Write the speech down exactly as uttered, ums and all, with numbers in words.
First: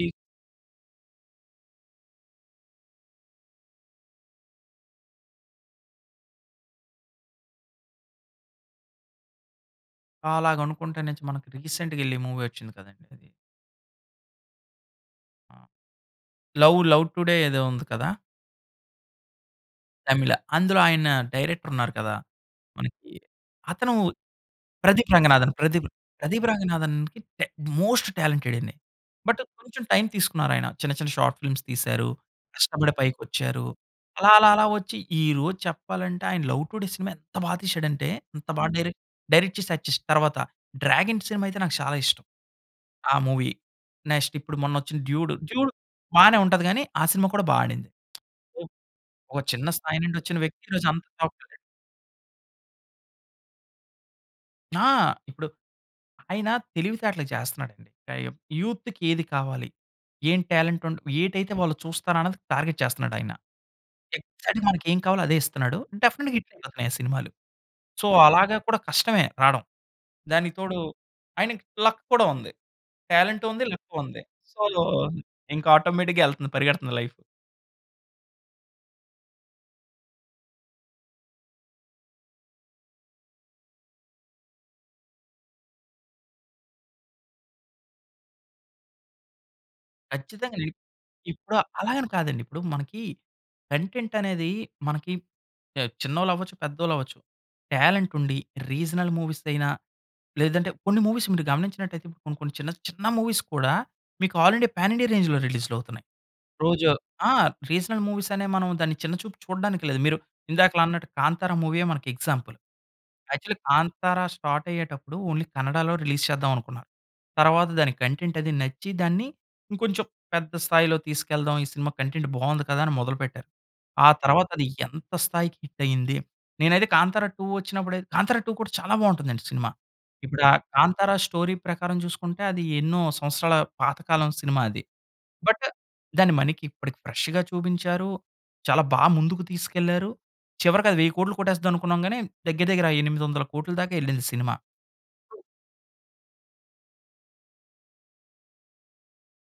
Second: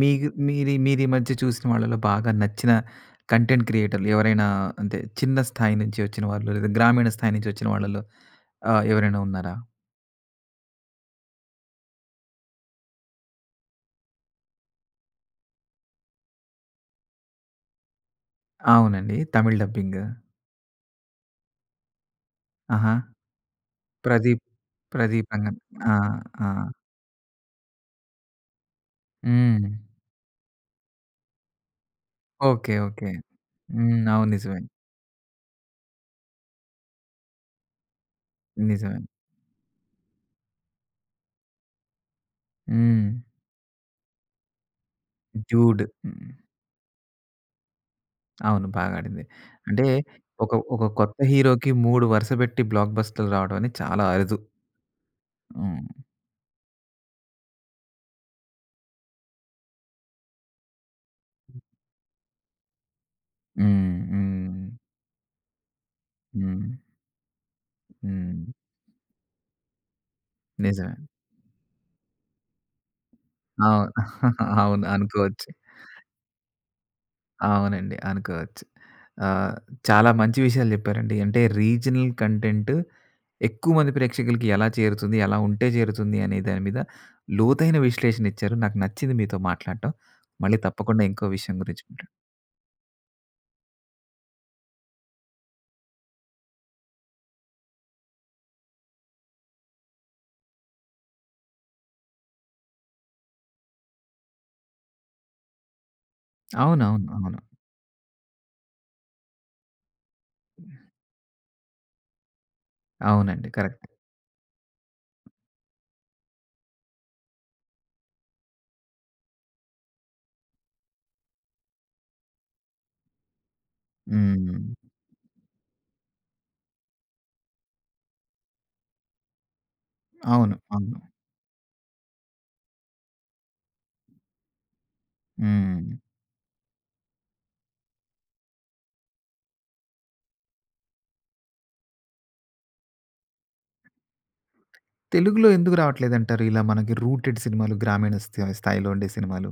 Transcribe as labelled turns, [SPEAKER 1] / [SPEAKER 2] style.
[SPEAKER 1] ఈ
[SPEAKER 2] మీగు మీరీ, మీరీ ఈ మధ్య చూసిన వాళ్ళలో బాగా నచ్చిన కంటెంట్ క్రియేటర్‌లు ఎవరైనా అంటే చిన్న స్థాయి నుంచి వచ్చిన వాళ్ళు లేదా గ్రామీణ స్థాయి నుంచి వచ్చిన వాళ్ళలో ఆహ్, ఎవరైనా ఉన్నారా?
[SPEAKER 1] అలాగనుకుంటే నచి మనకి రీసెంట్‌గా ఎళ్ళి మూవీ వచ్చింది కదండీ ఇది. ఆ! లవ్, లవ్ టుడే ఏదో ఉంది కదా!
[SPEAKER 2] అవునండి. తమిళ్ డబ్బింగు.
[SPEAKER 1] తమిళ, అందులో ఆయన డైరెక్టర్ ఉన్నారు కదా!
[SPEAKER 2] ఆహా!
[SPEAKER 1] మనకి అతను
[SPEAKER 2] ప్రదీప్,
[SPEAKER 1] 'ప్రదీప్
[SPEAKER 2] ప్రదీప్
[SPEAKER 1] రంగనాథన్'
[SPEAKER 2] అంగన్.
[SPEAKER 1] ప్రదీప్
[SPEAKER 2] ఆ!
[SPEAKER 1] 'ప్రదీప్
[SPEAKER 2] ఆ!
[SPEAKER 1] రంగనాథన్‌కి' టే మోస్ట్ టాలెంటెడ్ అండి. బట్
[SPEAKER 2] హ్మ్.
[SPEAKER 1] కొంచెం టైం తీసుకున్నారు ఆయన చిన్న చిన్న షార్ట్ ఫిల్మ్స్ తీశారు,
[SPEAKER 2] ఓకే.
[SPEAKER 1] కష్టపడి
[SPEAKER 2] ఓకే.
[SPEAKER 1] పైకోచ్చారు.
[SPEAKER 2] హ్మ్. అవును
[SPEAKER 1] అలా అలా అలా
[SPEAKER 2] నిజమే.
[SPEAKER 1] వచ్చి ఈరోజు చెప్పాలంటే ఆయన 'లవ్ టుడే' సినిమా ఎంత బా తీసాడంటే అంత బాగా డైరెక్ట్,
[SPEAKER 2] నిజమే.
[SPEAKER 1] డైరెక్ట్ చేసి [unintelligible] చేసి తర్వాత 'డ్రాగన్' సినిమా అయితే నాకు చాలా ఇష్టం. ఆ
[SPEAKER 2] హ్మ్.
[SPEAKER 1] మూవీ నెక్స్ట్ ఇప్పుడు మొన్న వచ్చిన 'డ్యూడు'. 'Dude'
[SPEAKER 2] 'dude'. హ్మ్.
[SPEAKER 1] బానే ఉంటది గాని ఆ సినిమా కూడా బా ఆడింది..
[SPEAKER 2] అవును. బాగాడింది.
[SPEAKER 1] ఒక చిన్న
[SPEAKER 2] అంటే
[SPEAKER 1] స్థాయి నుండి వచ్చిన
[SPEAKER 2] ఒక,
[SPEAKER 1] వ్యక్తి
[SPEAKER 2] ఒక
[SPEAKER 1] ఈరోజు అంతా
[SPEAKER 2] కొత్త
[SPEAKER 1] పాపులర్అయ్యాడు.
[SPEAKER 2] హీరో‌కి మూడు వరుస పెట్టి బ్లాక్ బస్టర్‌లు రావడం అనేది చాలా అరుదు.
[SPEAKER 1] ఆ! ఇప్పుడు
[SPEAKER 2] హ్మ్.
[SPEAKER 1] ఆయన తెలివితేటలు‌గా చేస్తున్నాడండి. ఆహ్, యూత్‌కి ఏది కావాలి? ఏం టాలెంట్ ఉండ్ ఏటైతే
[SPEAKER 2] హ్మ్.
[SPEAKER 1] వాళ్ళు చూస్తారో అన్నది టార్గెట్ చేస్తున్నాడు ఆయన.
[SPEAKER 2] హ్మ్.
[SPEAKER 1] ఎక్సాక్ట్‌గా
[SPEAKER 2] హ్మ్.
[SPEAKER 1] మనకేం కావాలో అదే ఇస్తున్నాడు. డెఫినిట్‌గా
[SPEAKER 2] హ్మ్.
[SPEAKER 1] హిటయిపోతున్నాయి ఆ సినిమాలు. సో
[SPEAKER 2] హ్మ్.
[SPEAKER 1] అలాగా కూడా కష్టమే రాడం. దానికి తోడు
[SPEAKER 2] నిజమే.
[SPEAKER 1] ఆయనకి లక్ కూడా ఉంది. టాలెంటు ఉంది.
[SPEAKER 2] అవును.
[SPEAKER 1] లక్కు ఉంది. సో
[SPEAKER 2] అవును. అనుకోవచ్చు.
[SPEAKER 1] ఇంకా ఆటోమేటిక్‌గా ఏళ్తుంది పరిగెడుతుంది లైఫు.
[SPEAKER 2] అవునండి. అనుకోవచ్చు. ఆహ్, చాలా మంచి విషయాలు చెప్పారండి అంటే రీజనల్ కంటెంట్ ఎక్కువ మంది ప్రేక్షకులకి ఎలా చేరుతుంది ఎలా ఉంటే చేరుతుంది అనే దాని మీద లోతైన విశ్లేషణ ఇచ్చారు. నాకు నచ్చింది మీతో మాట్లాడటం
[SPEAKER 1] ఖచ్చితంగా
[SPEAKER 2] మళ్ళీ
[SPEAKER 1] అండి.
[SPEAKER 2] తప్పకుండా ఇంకో విషయం
[SPEAKER 1] ఇప్పుడు
[SPEAKER 2] గురించి [unintelligible]
[SPEAKER 1] అలాగని కాదండి. ఇప్పుడు మనకి కంటెంట్ అనేది మనకి య చిన్నోళ్ళు అవ్వొచ్చు, పెద్దోళ్ళు అవ్వొచ్చు. టాలెంట్ ఉండి రీజనల్ మూవీసయినా లేదంటే కొన్ని మూవీస్ మీరు గమనించినట్టయితే ఇప్పుడు కొన్ని కొన్ని చిన్న చిన్న మూవీస్ కూడా మీకు ఆల్రెడీ పాన్ ఇండియా రేంజ్‌లో రిలీజ్‌లు అవుతున్నాయి. రోజు
[SPEAKER 2] అవునవును.
[SPEAKER 1] ఆ!
[SPEAKER 2] అవును.
[SPEAKER 1] రీజనల్ మూవీస్ అనే మనం దాన్ని చిన్న చూపు చూడ్డానికి లేదు. మీరు ఇందాకల అన్నట్టు 'కాంతార' మూవీయే మనకి ఎగ్జాంపుల్.
[SPEAKER 2] అవునండి.
[SPEAKER 1] Actually
[SPEAKER 2] correct.
[SPEAKER 1] 'కాంతార' స్టార్ట్ అయ్యేటప్పుడు ఓన్లీ కన్నడాలో రిలీజ్ చేద్దాం అనుకున్నారు. తర్వాత దాని కంటెంట్ అది నచ్చి దాన్ని ఇంకొంచెం పెద్ద స్థాయిలో తీసుకెళ్దాం ఈ సినిమా కంటెంట్ బావుంది కదా! అని మొదలుపెట్టారు. ఆ తర్వాత అది
[SPEAKER 2] హ్మ్.
[SPEAKER 1] ఎంత స్థాయికి హిట్ అయింది. నేనైతే 'కాంతార 2' వచ్చినప్పుడైతే 'కాంతారా 2' కూడా చాలా బావుంటుందండి సినిమా. ఇప్పుడు ఆ
[SPEAKER 2] అవును. అవును
[SPEAKER 1] 'కాంతార' స్టోరీ ప్రకారం చూసుకుంటే అది ఎన్నో సంవత్సరాల పాతకాలం సినిమా అది. బట్
[SPEAKER 2] హ్మ్.
[SPEAKER 1] దాన్ని మనకి ఇప్పటికి ఫ్రెష్‌గా చూపించారు చాలా బా ముందుకు తీసుకెళ్లారు చివరికి అది వెయ్యి కోట్లు కొట్టేస్తాది అనుకున్నాం గాని దగ్గర దగ్గర ఆ ఎనిమిది వందల కోట్లు దాకా ఎళ్ళింది సినిమా.
[SPEAKER 2] తెలుగులో ఎందుకు రావట్లేదంటారు? ఇలా మనకి రూటెడ్ సినిమాలు గ్రామీణ స్థా స్థాయిలో ఉండే సినిమాలు?